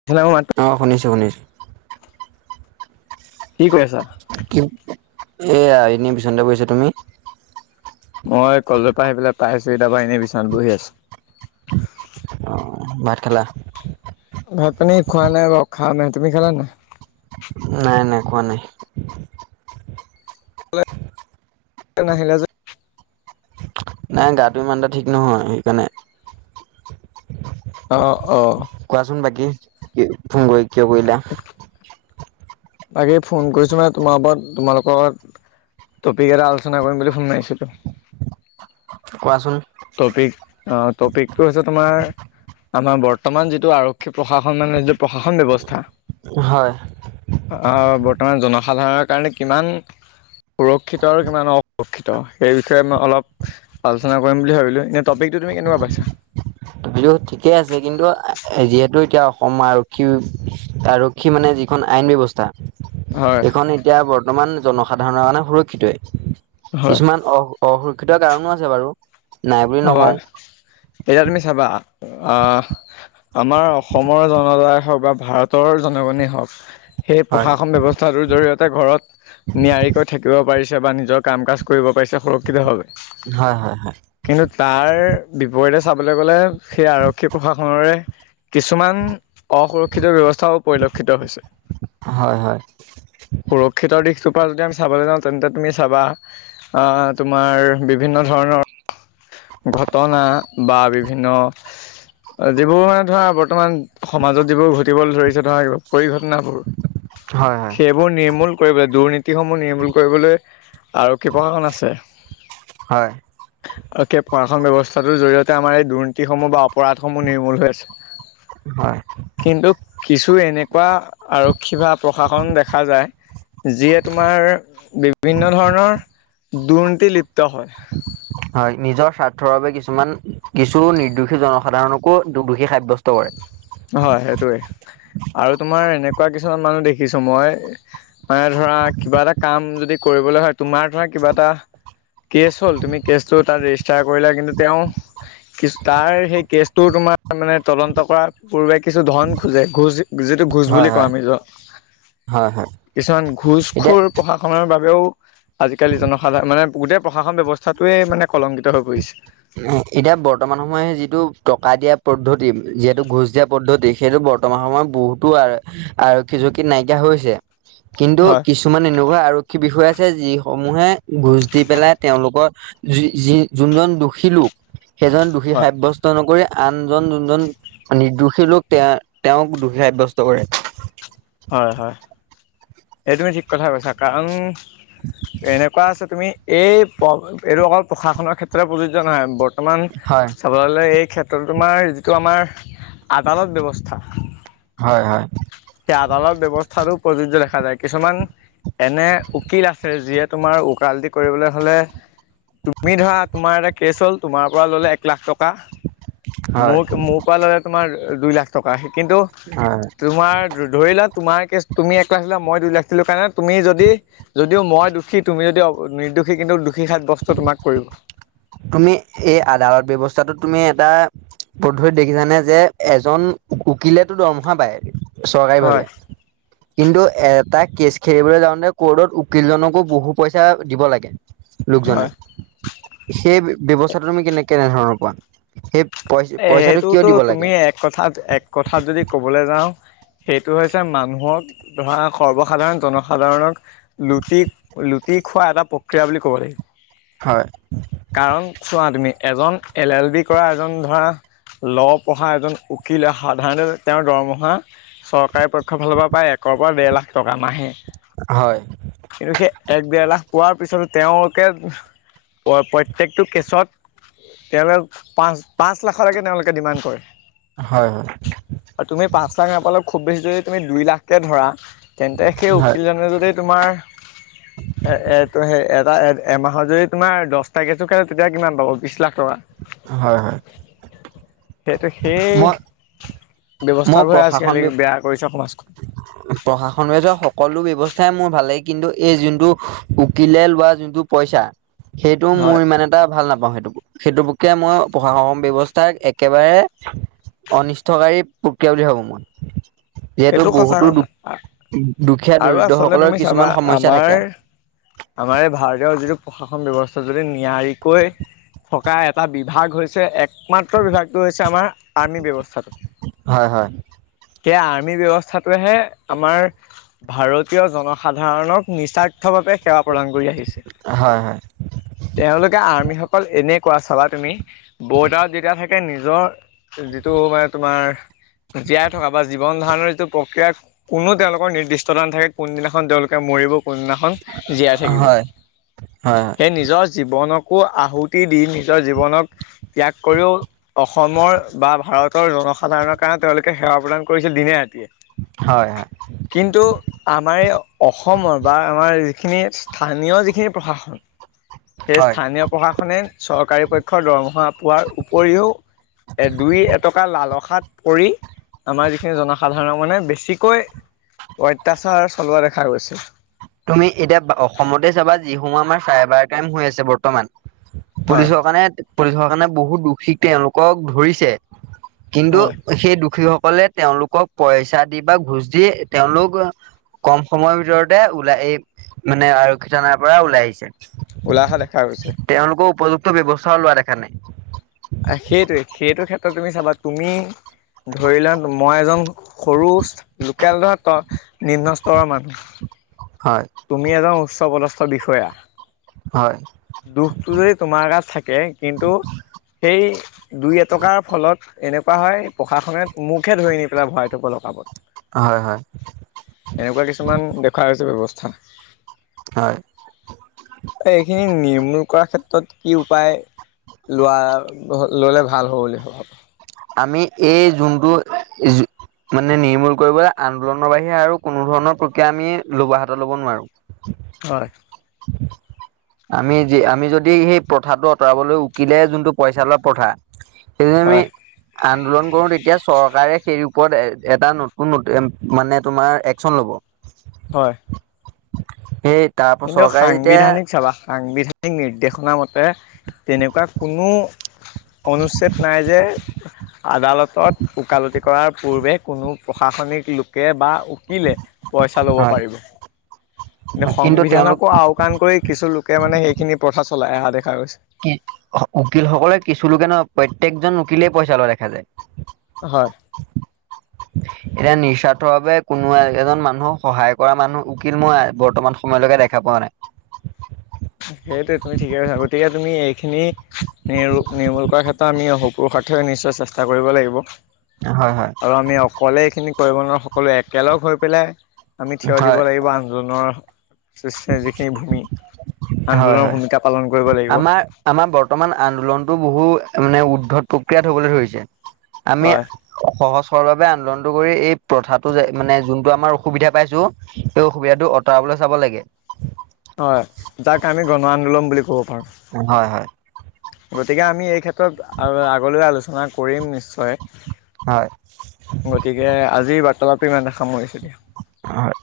[unintelligible] অ' শুনিছো, শুনিছ কি কৈ আছা? এয়া এনে বিচনাতে বহি আছো তুমি? মই কলেজৰ পা আহি পেলাই পাইছোহি তাৰপা এনে বিচনাত বহি আছো। অ' ভাত খালা? ভাত, পানী খোৱা নাই বাৰু খামহে, তুমি খালা নাই? নাই নাই খোৱা নাই। নাহিলে যে। নাই গাটো ইমান এটা ঠিক নহয় হেইকাৰণে। অ', অ'। কোৱাচোন বাকী, কি ফোন কৰি কিয় কৰিলা। বাকী ফোন কৰিছোঁ মানে তোমাৰ ওপৰত তোমালোকৰ, টপিক এটা আলোচনা কৰিম বুলি ফোন মাৰিছিলোঁ। কোৱা চোন। টপিক, আহ টপিকটো হৈছে তোমাৰ আমাৰ বৰ্তমান যিটো আৰক্ষী প্ৰশাসন মানে যিটো প্ৰশাসন ব্যৱস্থা। হয়। বৰ্তমান জনসাধাৰণৰ কাৰণে কিমান সুৰক্ষিত আৰু কিমান অসুৰক্ষিত, সেই বিষয়ে মই অলপ আলোচনা কৰিম বুলি ভাবিলোঁ এনে টপিকটো তুমি কেনেকুৱা পাইছা। টপিকটো ঠিকে কিন্তু যিহেতু এতিয়া অসম আৰক্ষী, বাৰু সি মানে যিখন আইন ব্যৱস্থা হয়, এইখন এতিয়া বৰ্তমান জনসাধাৰণৰ কাৰণে সুৰক্ষিতই, হয়, কিছুমান অ'। অসুৰক্ষিত কাৰণো আছে বাৰু। নাই বুলি নকওঁ হয়, এতিয়া তুমি চাবা আহ। আমাৰ অসমৰ জনতাই হওঁক বা ভাৰতৰ জনগণে হওঁক। সেই হয় প্ৰশাসন ব্যৱস্থাটোৰ জৰিয়তে ঘৰত নিয়াৰিকৈ থাকিব পাৰিছে বা নিজৰ কাম কাজ কৰিব পাৰিছে সুৰক্ষিতভাৱে। হয় হয় হয়। কিন্তু তাৰ বিপৰীতে চাবলে গ'লে সেই আৰক্ষী প্ৰশাসনেৰে কিছুমান অসুৰক্ষিত ব্যৱস্থাও পৰিলক্ষিত হৈছে। হয় হয় সুৰক্ষিতৰ দিশটোৰ পৰা যদি আমি চাবলে যাওঁ তেন্তে তুমি চাবা অ', অ', তোমাৰ বিভিন্ন ধৰণৰ ঘটনা বা বিভিন্ন যিবোৰ মানে ধৰা বৰ্তমান সমাজত যিবোৰ ঘটিবলে ধৰিছে ধৰা পৰিঘটনাবোৰ, হয় সেইবোৰ নিৰ্মূল কৰিবলে, দুৰ্নীতিসমূহ নিৰ্মূল কৰিবলৈ। আৰক্ষী প্ৰশাসন আছে। হয় তাকে প্ৰশাসন ব্যযৱস্থাটোৰ জৰিয়তে আমাৰ এই দুৰ্নীতিসমূহ বা অপৰাধসমূহ নিৰ্মূল হৈ আছে। হয়। কিন্তু কিছু এনেকুৱা আৰক্ষী বা প্ৰশাসন দেখা যায়। যিয়ে তোমাৰ বিভিন্ন ধৰণৰ দুৰ্নীতি লিপ্ত হয়। হয় নিজৰ স্বাৰ্থৰ বাবে কিছুমান, কিছু নিৰ্দোষী জনসাধাৰণকো দোষী সাব্যস্ত কৰে। হয় সেইটোৱে, আৰু তোমাৰ এনেকুৱা কিছুমান মানুহ দেখিছো মই। মনে ধৰা কিবা এটা কাম যদি কৰিবলে হয় তোমাৰ ধৰা কিবা এটা কেছ হ'ল তুমি কেছটো তাত ৰেজিষ্টাৰ কৰিলা কিন্তু তেওঁ কিছু তাৰ সেই কেছটো তোমাৰ মানে তদন্ত কৰাৰ পূৰ্বে কিছু ধন খোজে গুচ। নিজেতো ঘোচ হয় বুলি কয় হয় আমি য হয় হয় কিছুমান এতিয়া ঘোচখুৰ প্ৰশাসনৰ বাবেও আজিকালি জনসাধাৰণ মানে গোটে প্ৰশাসন ব্যৱস্থাটোৱে মানে কলংকিত হৈ পৰিছে। এতিয়া বৰ্তমান সময় যিটো টকা দিয়া পদ্ধতি, যিহেতু ঘোচ দিয়া পদ্ধতি সেইটো বৰ বৰ্তমাৰ সময়ত বহুতো আৰক্ষী চকীত নাইকিয়া হৈছে। কিন্তু হয় কিছুমান এনেকুৱা আৰক্ষী বিষয়া আছে যিসমূহে ঘোঁজ দি পেলাই তেওঁলোকৰ য যি যোনজন দোষী লোক সেইজন দোষী হয় সাব্যস্ত নকৰি আনজন যোনজন নিৰ্দোষী লোক তেওঁ, তেওঁক দোষী সাব্যস্ত কৰে হয়, হয় এই তুমি ঠিক কথা কৈছা কাৰণ এনেকুৱা আছে তুমি এই এইটো অকল প্ৰশাসনৰ ক্ষেত্ৰত প্ৰযোজ্য নহয় বৰ্তমান হয় চাবলৈ গ'লে এই ক্ষেত্ৰত তোমাৰ যিটো আমাৰ আদালত ব্যৱস্থা হয়, হয়। সেই আদালত ব্যৱস্থাটো প্ৰযোজ্য দেখা যায় কিছুমান এনে উকিল আছে যিয়ে তোমাৰ উকালতি কৰিবলৈ হ'লে তুমি ধৰা তোমাৰ এটা কেছ হ'ল তোমাৰ পৰা ললে এক লাখ টকা মোক, হয় মোক মোৰ পা ল'লে তোমাৰ দুই লাখ টকা কিন্তু হয় তোমাৰ ধৰিলা তোমাৰ কেচ তুমি এক লাখ দিলা মই দুই লাখ দিলো কাৰণে তুমি যদি যদিও মই দোষী তুমি যদি নিৰ্দোষী কিন্তু দুষী সাব্যস্ত তোমাক কৰিব। তুমি এই আদালত ব্যৱস্থাটোত তুমি এটা পধুৰত দেখিছানে যে এজন উকিলেতো দৰমহা পাই। চৰকাৰীভাৱে। হয় কিন্তু এটা কেছ খেলিবলৈ যাওঁতে কৰ্টত উকিল জনকো বহু পইচা দিব লাগে। লোকজনে হয় সেই ব্যৱস্থাটো তুমি কেনে কেনেধৰণৰ কোৱা সেই পই এ পইচাটো কিয় সেইটোতো দিব লাগে তুমি এক কথাত, এক কথাত যদি কবলৈ যাওঁ সেইটো হৈছে মানুহক ধৰা সৰ্বসাধাৰণ জনসাধাৰণক লুটি, লুটি খোৱা এটা প্ৰক্ৰিয়া বুলি ক'ব লাগিব। হয়। কাৰণ চোৱা তুমি এজন এল, এল বি কৰা এজন ধৰা ল পঢ়া এজন উকিলে সাধাৰণতে তেওঁৰ দৰমহা চৰকাৰী পক্ষৰ ফালৰ পৰা প্ৰায় একৰ পৰা ডেৰ লাখ টকা মাহেই। হয়। কিন্তু সেই এক দেৰ লাখ পোৱাৰ পিছতো তেওঁলোকে প্ৰ প্ৰত্যেকটো কেছত তেওঁলোক পাঁচ পাঁচ লাখলৈকে তেওঁলোকে ডিমাণ্ড কৰে। হয়, হয়। আৰু তুমি পাঁচ লাখ নাপালেও খুব বেছি যদি তুমি দুই লাখকে ধৰা। তেন্তে সেই উকিলজনে যদি তোমাৰ উ [inaudible] এ এইটো সেই এটা এমাহৰ যদি তোমাৰ দহটা কেচো খেলে তেতিয়া কিমান পাব বিশ লাখ টকা। হয়, হয়। কিন্তু মই সেই মই ব্যৱস্থাবোৰহে আজিকালি বেয়া কৰিছে সমাজখন। [inaudible] প্ৰশাসন লোৱা সকলো ব্য্ৱস্থাই মোৰ ভাল লাগে কিন্তু এই যোনটো উকিলে লোৱা যোনটো পইচা সেইটো হয় মোৰ মানে টা ভাল নাপাওঁ সেইটো, সেইটো প্ৰক্ৰিয়া মই প্ৰশাসন ব্যৱস্থাক একেবাৰে অনিষ্টকাৰী প্ৰক্ৰিয়া বুলি ভাবো মই। যিহেতু সেইটো সঁচা বহুতো কথা দু-দুখীয়া আৰু দৰিদ্ৰ আচলতে সকলৰ তুমি চাবা কিছুমান সমস্যা আমাৰ থাকে। [inaudible] আমাৰ এই ভাৰতৰ যিটো প্ৰশাসন ব্যৱস্থা যদি নিয়াৰিকৈ থকা এটা বিভাগ হৈছে একমাত্ৰ বিভাগটো হৈছে আমাৰ আৰ্মী ব্যৱস্থাটো। হয়-হয়। [unintelligible] ব্যৱস্থাটোহে আমাৰ ভাৰতীয় জনসাধাৰণক নিচা- ৰ্থভাৱে সেৱা প্ৰদান কৰি আহিছে। হয় হয় তেওঁলোকে আৰ্মিসকল এনেকুৱা চাবা তুমি। বৰ্ডাৰত যেতিয়া থাকে নিজৰ যিটো মানে তোমাৰ জীয়াই থকা বা- জীৱন ধাৰণৰ যিটো প্ৰক্ৰিয়া কোনো তেওঁলোকৰ নিৰ্দিষ্টতা নাথাকে কোনদিনাখন তেওঁলোকে মৰিব কোনদিনাখন- জীয়াই থাকিব। হয় হয় সেই নিজৰ- জীৱনকো আহুতি দি নিজৰ জীৱনক- ত্যাগ কৰিও অসমৰ বা ভাৰতৰ জনসাধাৰণৰ কাৰণে তেওঁলোকে সেৱা প্ৰদান- কৰিছিল দিনে-ৰাতিয়ে। হয়-হয়। কিন্তু আমাৰ এই অসমৰ বা আমাৰ যিখিনি স্থানীয় যিখিনি প্ৰশাসন [unintelligible] সেইয স্থানীয় প্ৰশাসনে চৰকাৰী পক্ষৰ দৰমহা পোৱাৰ উপৰিও- দুই এটকা লা'লসাত পৰি- আমাৰ যিখিনি জনসাধাৰণক মানে বেছিকৈ অত্যাচাৰ চলোৱা দেখা গৈছে। তুমি এতিয়া অসমতে চাবা যিসমূহ আমাৰ চাইবাৰ ক্ৰাইম হৈ আছে বৰ্তমান। হয় পুলিচৰ কাৰণে, পুলিচৰ কাৰণে বহুত দোষীক তেওঁলোকক ধৰিছে, কিন্তু- হয় সেই দুষীসকলে তেওঁলোকক পইচা দি বা ঘোচ দি তেওঁলোক- কম সময়ৰ ভিতৰতে ওলাই এই মানে আৰক্ষী থানাৰ পৰা ওলাই আহিছে। ওলাই অহা দেখা গৈছে। তেওঁলোক উপযুক্ত ব্যৱস্থাও লোৱা দেখা নাই। সেইটোৱেই, সেইটো ক্ষেত্ৰত তুমি চাবা তুমি ধৰি লোৱা মই এজন সৰু লোকেল ধৰ নিম্ন স্তৰৰ মানুহ। হয়। তুমি এজন উচ্চ পদস্থ বিষয়া। হয়। দুখটো যদি তোমাৰ গাত থাকে কিন্তু সেই- দুই-এটকাৰ ফলত এনেকুৱা হয় প্ৰশাসনে মুকহে ধৰি নি পেলাই ভৰাই থব লকাপত। হয়-হয়। এনেকুৱা কিছুমান দেখুৱা হৈছে ব্যৱস্থা। হয়। এই এইখিনি নিৰ্মূল কৰাৰ ক্ষেত্ৰত কি উপায়- লোৱা ল'লে ভাল হ'ব বুলি ভাব? আমি এই যোনটো মানে নিৰ্মূল কৰিবলৈ আন্দোলনৰ বাহিৰে আৰু কোনো ধৰণৰ প্ৰক্ৰিয়া আমি লব হাতত ল'ব নোৱাৰো। হয়। [inaudible] আমি যি আমি যদি সেই প্ৰথাটো আঁতৰাবলৈ উকিলে যোনটো পইচা লোৱা প্ৰথা- সেইটো আমি হয় আন্দোলন কৰো তেতিয়া চৰকাৰে সেই ওপৰত এটা নতুন মানে তোমাৰ একচন ল'ব। [unintelligible] হয়। সেই তাৰ পৰা কিন্তু চৰকাৰে যেতিয়া সাংবিধানিক চাবা সাংবিধানিক নিৰ্দেশনা মতে তেনেকুৱা কোনো অনুচ্ছেদ নাই যে আদালতত ওকালতি কৰাৰ পূৰ্বে কোনো প্ৰশাসনিক লোকে বা উকিলে পইচা ল'ব পাৰিব। নে কিন্তু তেওঁলোক সংবিধানকো আওকাণ কৰি কিছু লোকে মানে সেইখিনি প্ৰথা চলাই অহা দেখা গৈছে। কিল উকিলসকলে কিছু লোকে নহয় প্ৰত্যেকজন উকিলেই পইচা লোৱা দেখা যায়। হয়। [unintelligible] এতিয়া নিঃস্বাৰ্থ বাবে কোনো এজন মানুহক সহায় কৰা মানুহৰ উকিল মই বৰ্তমান সময়লৈকে দেখা পোৱা নাই। সেইটো তুমি ঠিকে কৈছা গতিকে তুমি এইখিনি নিমূ নিৰ্মূল কৰাৰ ক্ষেত্ৰত আমি অস পুৰুষাৰ্থে নিশ্চয় চেষ্টা কৰিব লাগিব। হয় হয়। আৰু আমি অকলে এইখিনি কৰিব নোৱাৰো, সকলোৱো একেলগ হৈ পেলাই আমি থিয় দিব হয় লাগিব আন্দোলনৰ য়েছে যিখিনি ভূমি হয় আন্দোলনৰ হয় ভূমিকা পালন কৰিব লাগিব। আমাৰ আমাৰ বৰ্তমান আন্দোলনটো বহু মানে উদ্ধত প্ৰক্ৰিয়াত হ'বলৈ ধৰিছে। আমি হয়। সহজ সৰভাৱ আন্দোলনটো কৰি এই প্ৰথাটো যে মানে যোনটো আমাৰ অসুবিধা পাইছো এই অসুবিধাটো আঁতৰাবলৈ চাব লাগে। হয়। যাক আমি গণ আন্দোলন বুলি ক'ব পাৰো। হয় হয়। গতিকে আমি এই ক্ষেত্ৰত আগলৈ আলোচনা কৰিম নিশ্চয়। হয়। তিকে আজিৰ বাৰ্তালাপি ইমানতে সামৰিছে দিয়া। হয়।